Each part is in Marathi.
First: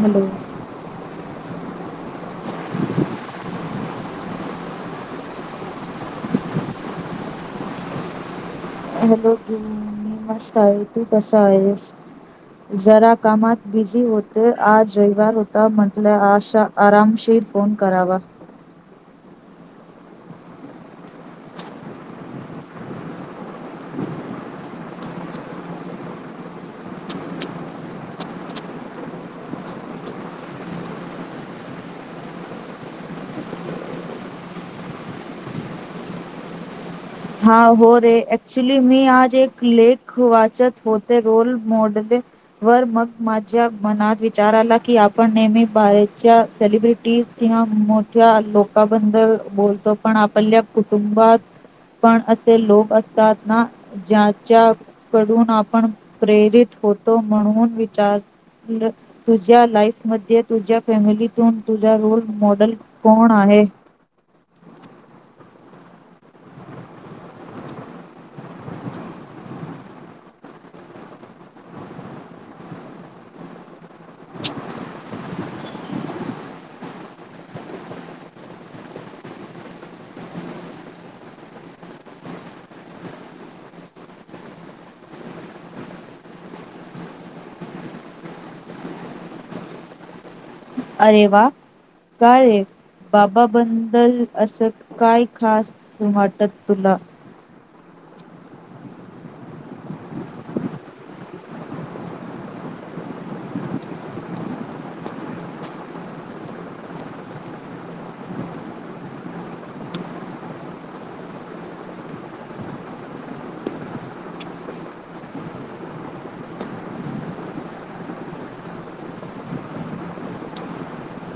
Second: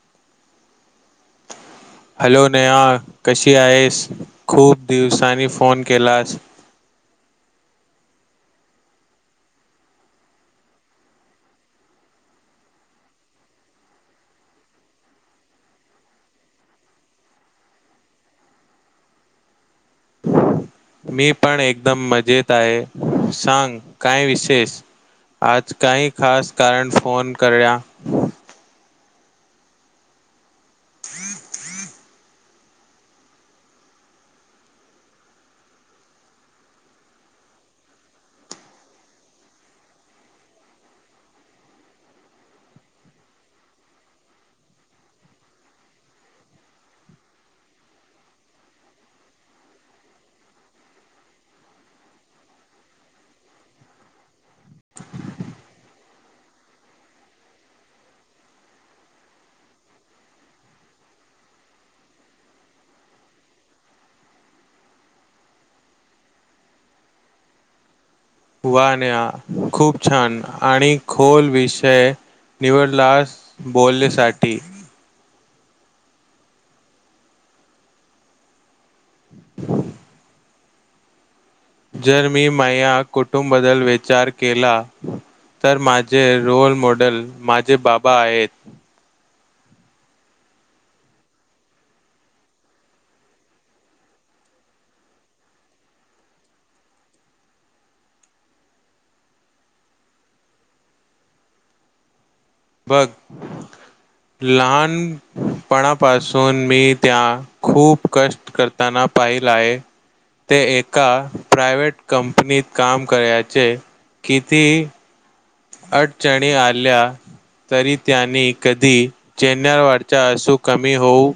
हॅलो हॅलो नेहा कशी आहेस, खूप दिवसांनी फोन केलास. [unintelligible] हॅलो, बोल मी मस्त आहे. तू कसा आहेस? जरा कामात बिझी होते आज रविवार होता. म्हटलं आशा आरामशीर फोन करावा. मी पण एकदम मजेत आहे. सांग, काय विशेष? आज काही खास कारण फोन करया हम हम हा हो रे. ऍक्चुली मी आज एक लेख वाचत होते रोल मॉडलिंग. वर मग माझ्या मनात विचार आला की आपण नेहमी बाहेरच्या सेलिब्रिटी या मोठ्या लोकाबदल बोलतो पण आपल्या कुटुंबात पण असे लोक असतात ना, ज्याच्याकडून आपण प्रेरित होत तो म्हणून विचार तुझ्या लाईफ मध्ये तुझ्या फॅमिलीतून तुझा रोल मॉडेल कोण आहे? [inaudible] वा नेहा खूप छान आणि खोल विषय निवडलास बोलण्यासाठी जर मी माह्या कुटुमबद्दल विचार केला तर माझे रोल मॉडेल माझे बाबा आहेत. अरे वा, का रे बाबा बंदल असं काय खास वाटत तुला. [inaudible] बघ लहानपणापासून मी त्या खूप कष्ट करताना पाई लाय. ते एका प्रायवेट कंपनीत काम करायचे. किती अडचणी आल्या तरी त्यांनी कधी चेनवरटचा असू कमी होऊ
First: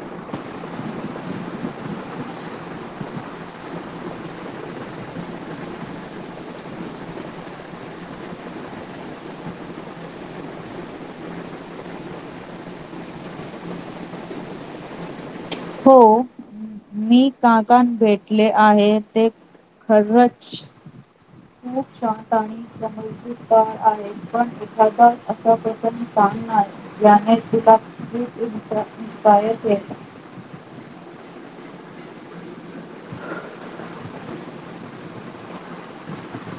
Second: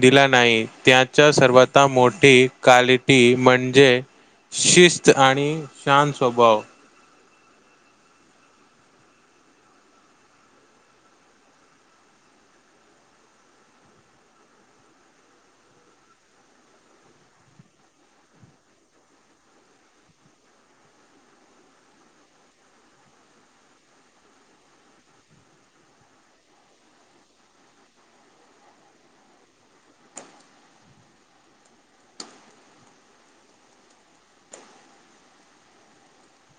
दिला नाही त्याच्या सर्वाता मोठी क्वालिटी म्हणजे शिस्त आणि शांत स्वभाव. हो मी काकान भेटले आहे ते खरंच खूप शांत आणि समजूदार आहे पण एखादा असा प्रसं सांगणार ज्याने तुला खूप इन्स्पायर केलं. [inaudible]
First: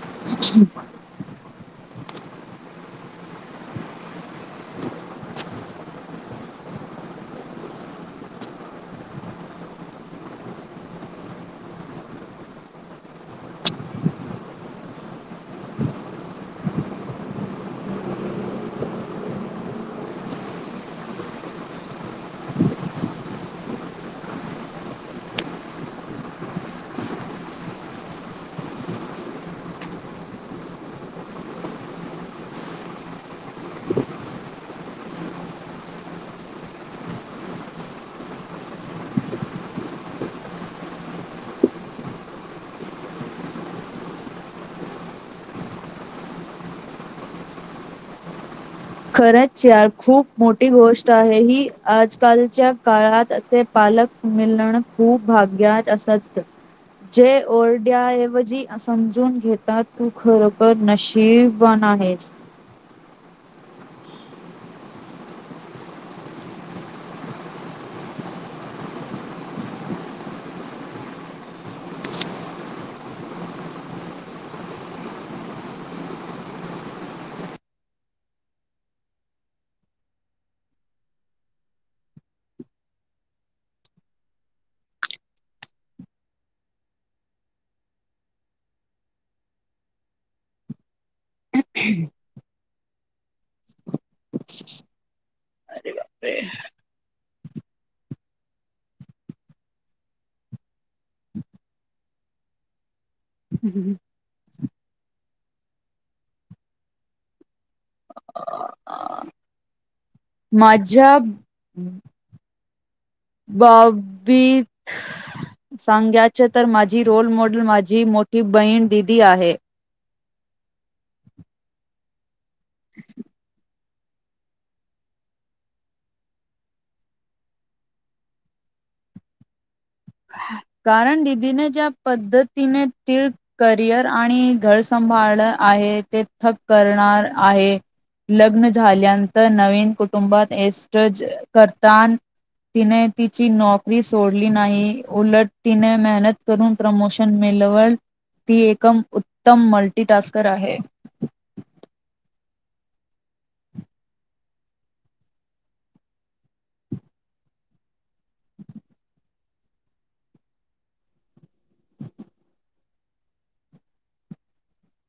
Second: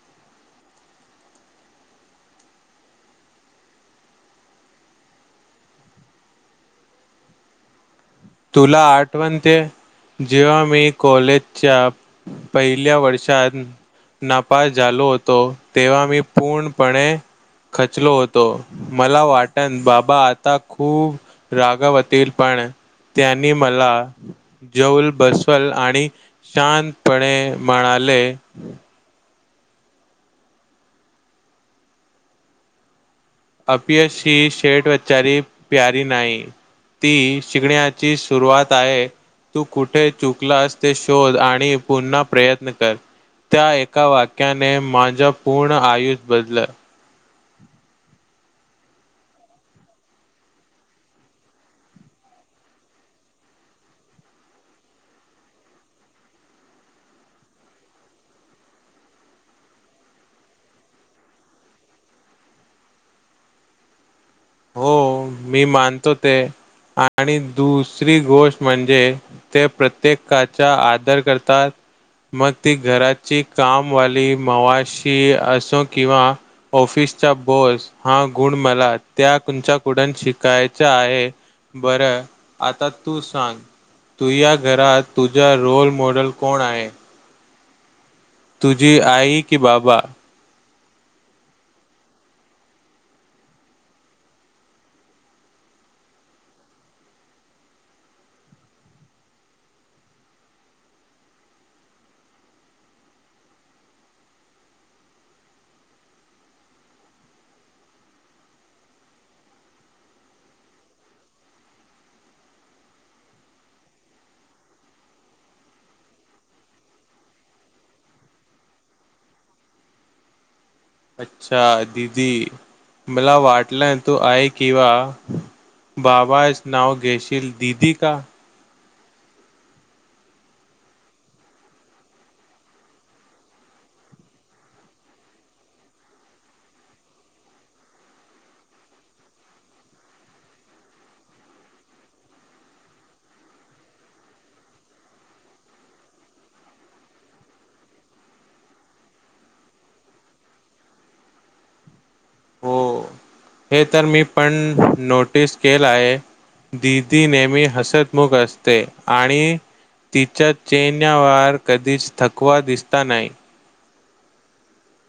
[inaudible] [inaudible] तुला आठवण ते. जेव्हा मी कॉलेजच्या पहिल्या वर्षात नापास झालो होतो तेव्हा मी पूर्णपणे खचलो होतो मला वाटन बाबा आता खूप रागावतील पण त्यांनी मला जऊल बसवल आणि शांतपणे म्हणाले. अपयश ही शेठ व्चारी प्यारी नाही. ती शिकण्याची सुरुवात आहे. तू कुठे चुकलास ते शोध आणि पुन्हा प्रयत्न कर. त्या एका वाक्याने माझं पूर्ण आयुष्य बदल. खरंच चार खूप मोठी गोष्ट आहे ही आजकालच्या काळात असे पा लक मिलण खूप भाग्याच असत. जे ओरड्याऐवजी समजून घेतात तू खरोखर नशीब आहेस. हो मी मानतो ते आणि दुसरी गोष्ट म्हणजे ते प्रत्येकाचा आदर करतात. मग ती घराची कामवाली मावाशी असो किंवा ऑफिस चा बोस हा गुण मला त्या तुमच्या कुडून शिकायच आहे बरं आता तू सांग. तु या घरात तुझा रोल मॉडेल कोण आहे? तुझी आई कि बाबा? ह हम्म माझ्या बाबीत सांगायचं तर माझी रोल मॉडेल माझी मोठी बहीण दिदी आहे. अच्छा दिदी मला वाटलंय तू आई किंवा बाबाच नाव घेशील, दिदी का कारण दिदीने ज्या पद्धतीने त करिअर आणि घर सम भाळ आहे ते थक करणार आहे. लग्न झाल्यानंतर नवीन कुटुंबात एस्टज करतान तिने तिची नोकरी सोडली नाही. उलट तिने मेहनत करून प्रमोशन मिलवल ती एकम उत्तम मल्टी टास्कर आहे. हो [unintelligible] हे तर मी पण नोटीस केलं आहे. दिदी नेहमी हसतमुख असते आणि तिच्या चेहऱ्यावर कधीच थकवा दिसता नाही.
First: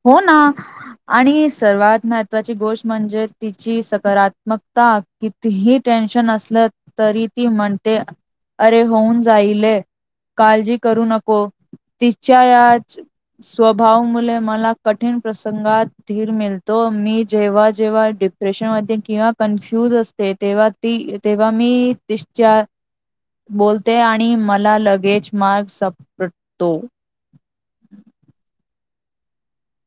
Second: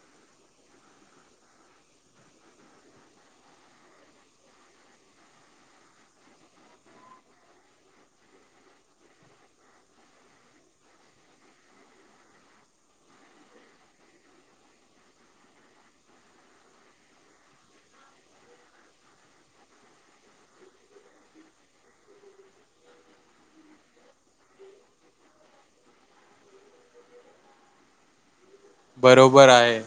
हो ना. आणि सर्वात महत्वाची गोष्ट म्हणजे तिची सकारात्मकता कितीही टेन्शन असलं तरी ती म्हणते अरे होऊन जाईले. काळजी करू नको तिच्या याच स्वभाव मुले मला कठीण प्रसंगात धीर मिळतो मी जेव्हा जेव्हा डिप्रेशन मध्ये किंवा कन्फ्यु असते तेव्हा ती तेव्हा मी तिच्या बोलते आणि मला लगेज मार्ग सापडतो. [unintelligible] बरोबर आहे.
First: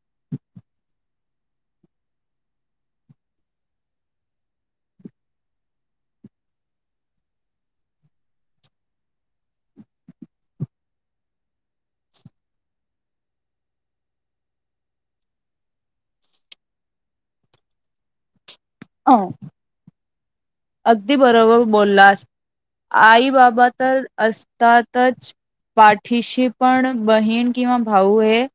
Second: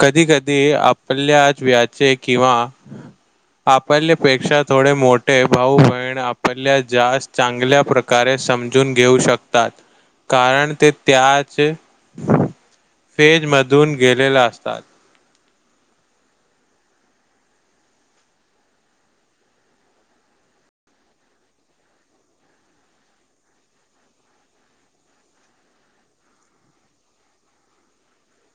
कधी कधी आपल्याच व्याचे किंवा आपल्यापेक्षा थोडे मोठे भाऊ बहिण आपल्या जास्त चांगल्या प्रकारे समजून घेऊ शकतात कारण ते त्याचे फेजमधून गेलेला असतात. अ अगदी बरोबर बोललास. आई बाबा तर असतातच, पाठीशी पण बहीण किंवा भाऊ हे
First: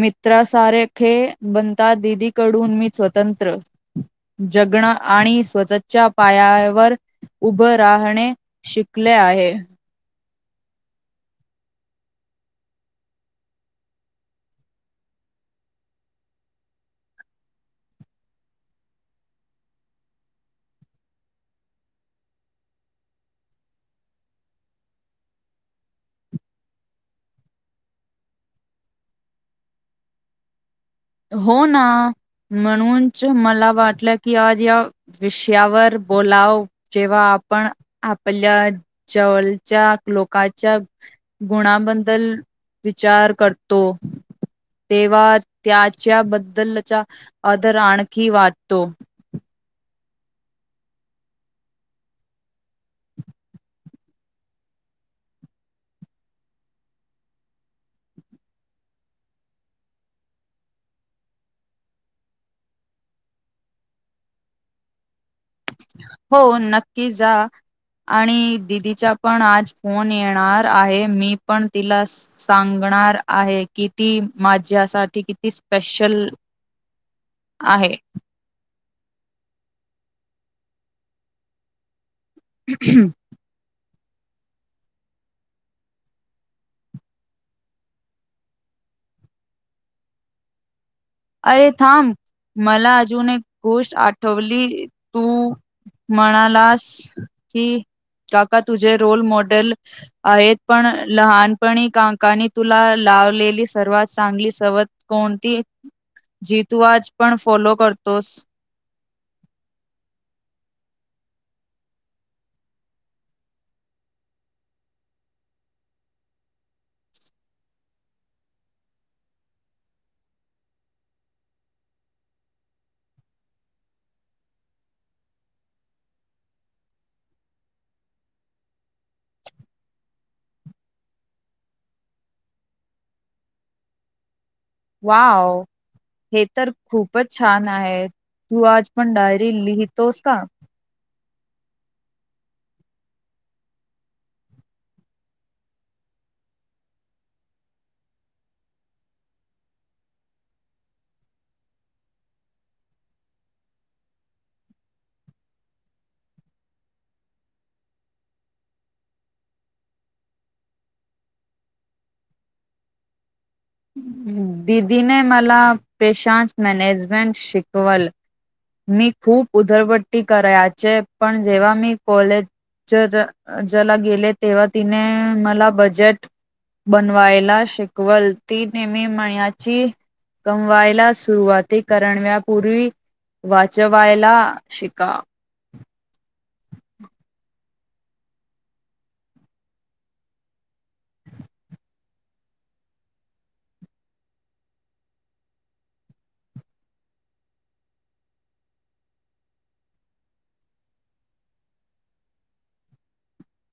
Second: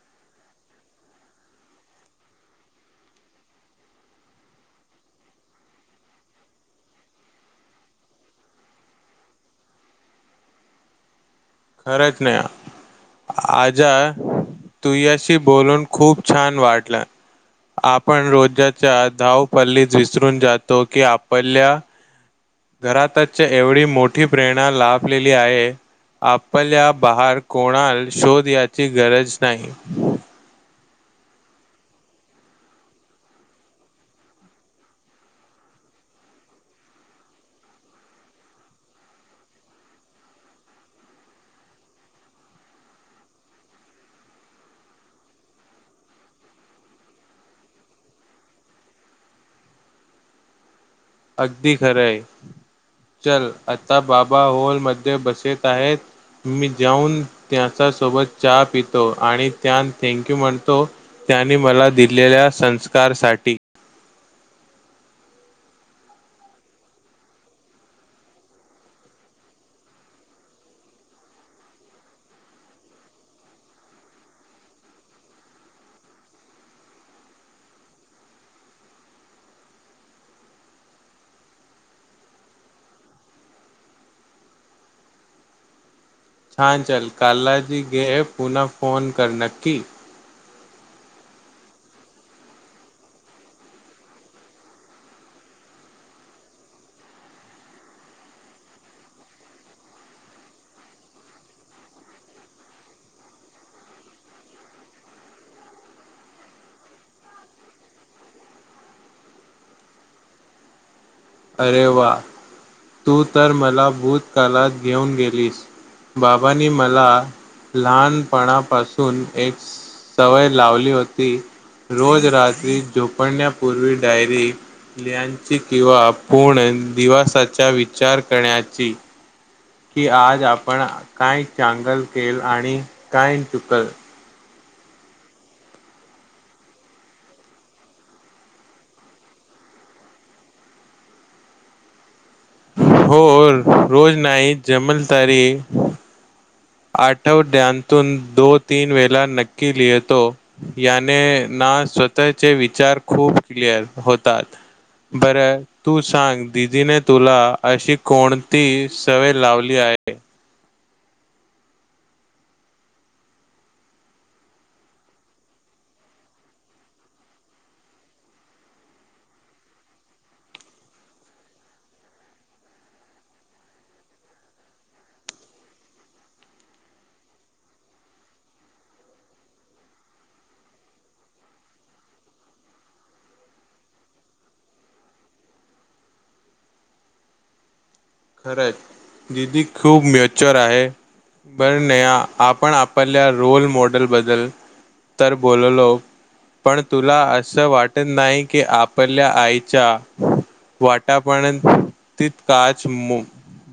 मित्रा सारेखे बनता दिदी कडून मी स्वतंत्र जग जगणे आणि स्वतःच्या पायावर उभं राहणे शिकले आहे. खरंच नाही. आजा तुझ्याशी बोलून खूप छान वाटलं. आपण रोजाच्या धावपल्लीत विसरून जातो की आपल्या घरातच एवढी मोठी प्रेरणा लाभलेली आहे. आपल्या बाहेर कोणाल शोध याची गरज नाही. हो ना. म्हणूनच मला वाटलं की आज या विषयावर बोलाव जेव्हा, आपण आपल्या जवळच्या लोकांच्या गुणाबद्दल विचार करतो तेव्हा त्याच्या बद्दलचा आदर आणखी वाटतो. अगदी खरं आहे. चल आता बाबा हॉलमध्ये बसत आहेत. मी जाऊन त्याच्या सोबत चहा पितो आणि त्यांना थँंक यू म्हणतो. त्यांनी मला दिलेल्या संस्कारसाठी, [unintelligible] हो नक्की जा. आणि दिदीच्या पण आज फोन येणार आहे मी पण तिला सांग आहे कि ती माझ्यासाठी किती स्पेशल आहे. [unintelligible] छान छान कालाजी गे पुन्हा फोन कर नक्की. अरे थांब मला अजून एक गोष्ट आठवली तू म्हणालास कि. काका तुझे रोल मॉडेल आहेत, पण लहानपणी काकांनी तुला लावलेली सर्वात चांगली सवय कोणती? जी तू आज पण फॉलो करतोस. [inaudible] अरे वा तू तर मला भूतकाळात घेऊन गेलीस. बाबाानी मला लहानपणापासून एक सवय लावली होती रोज रात्री झोपण्यापूर्वी डायरी लिहण्याची किंवा पूर्ण दिवासाचा विचार करण्याची. कि आज आपण काय चांगल केल आणि काय चुकल. वाव हे तर खूपच छान आहे. तू आज पण डायरी लिहितोस का? हो रोज नाही जमल तरी. आठव द्यातून दो तीन, वेला नक्की लिहेतो याने ना. आ स्वतः चे विचार खूप क्लिअर होतात. बरं तू सांग दिदीने तुला अशी कोणती सवय लावली आहे [inaudible] दिदीने मला पेशांच मॅनेजमेंट शिकवल. मी खूप उधळपट्टी करायचे पण जेव्हा मी कॉलेज ज ज ज्याला गेले तेव्हा तिने मला बजेट बनवायला शिकवल ती नेहमी मयाची कमवायला सुरुवाती करणव्यापूर्वी वाचवायला शिका. [inaudible] खरंच दिदी खूप मेच्युर आहे. बर नया आपण आपल्या रोल मॉडेल बद्दल. तर बोललो. पण तुला असं वाटत नाही की आपल्या आईच्या वाटापनेणं ती काच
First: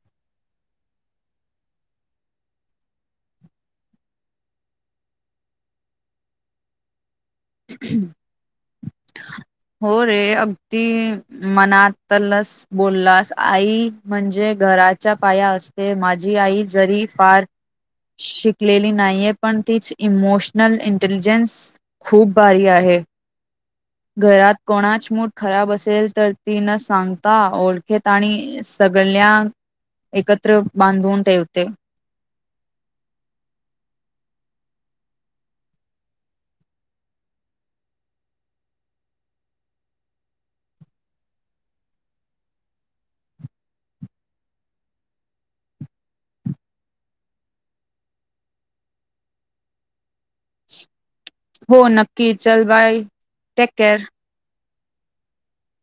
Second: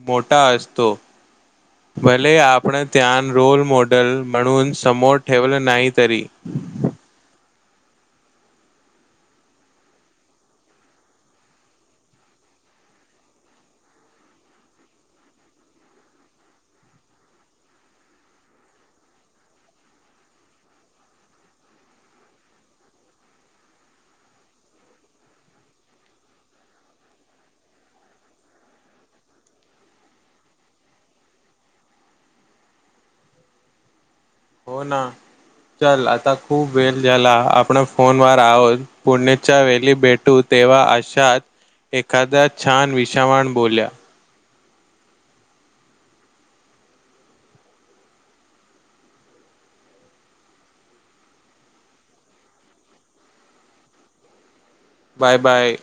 मोठा असतो भले आपण त्यान रोल मॉडेल म्हणून समोर ठेवलं नाही तरी, ह [inaudible] हो रे अगदी मनात लस बोललास आई म्हणजे. घराच्या पाया असते माझी आई जरी फार, शिकलेली नाहीये पण तीच इमोशनल इंटेलिजन्स खूप भारी आहे. घरात कोणाच मूड खराब असेल तर ती न सांगता ओळखेत आणि सगळ ळ्यान एकत्र बांधून ठेवते. हो ना. चल आता खूप वेळ झाला. आपण फोनवर आहोत पुण्याच्या वेली भेटू तेव्हा अशात एखाद्या छान विषावण बोल्या हो नक्की चल bye take care bye bye!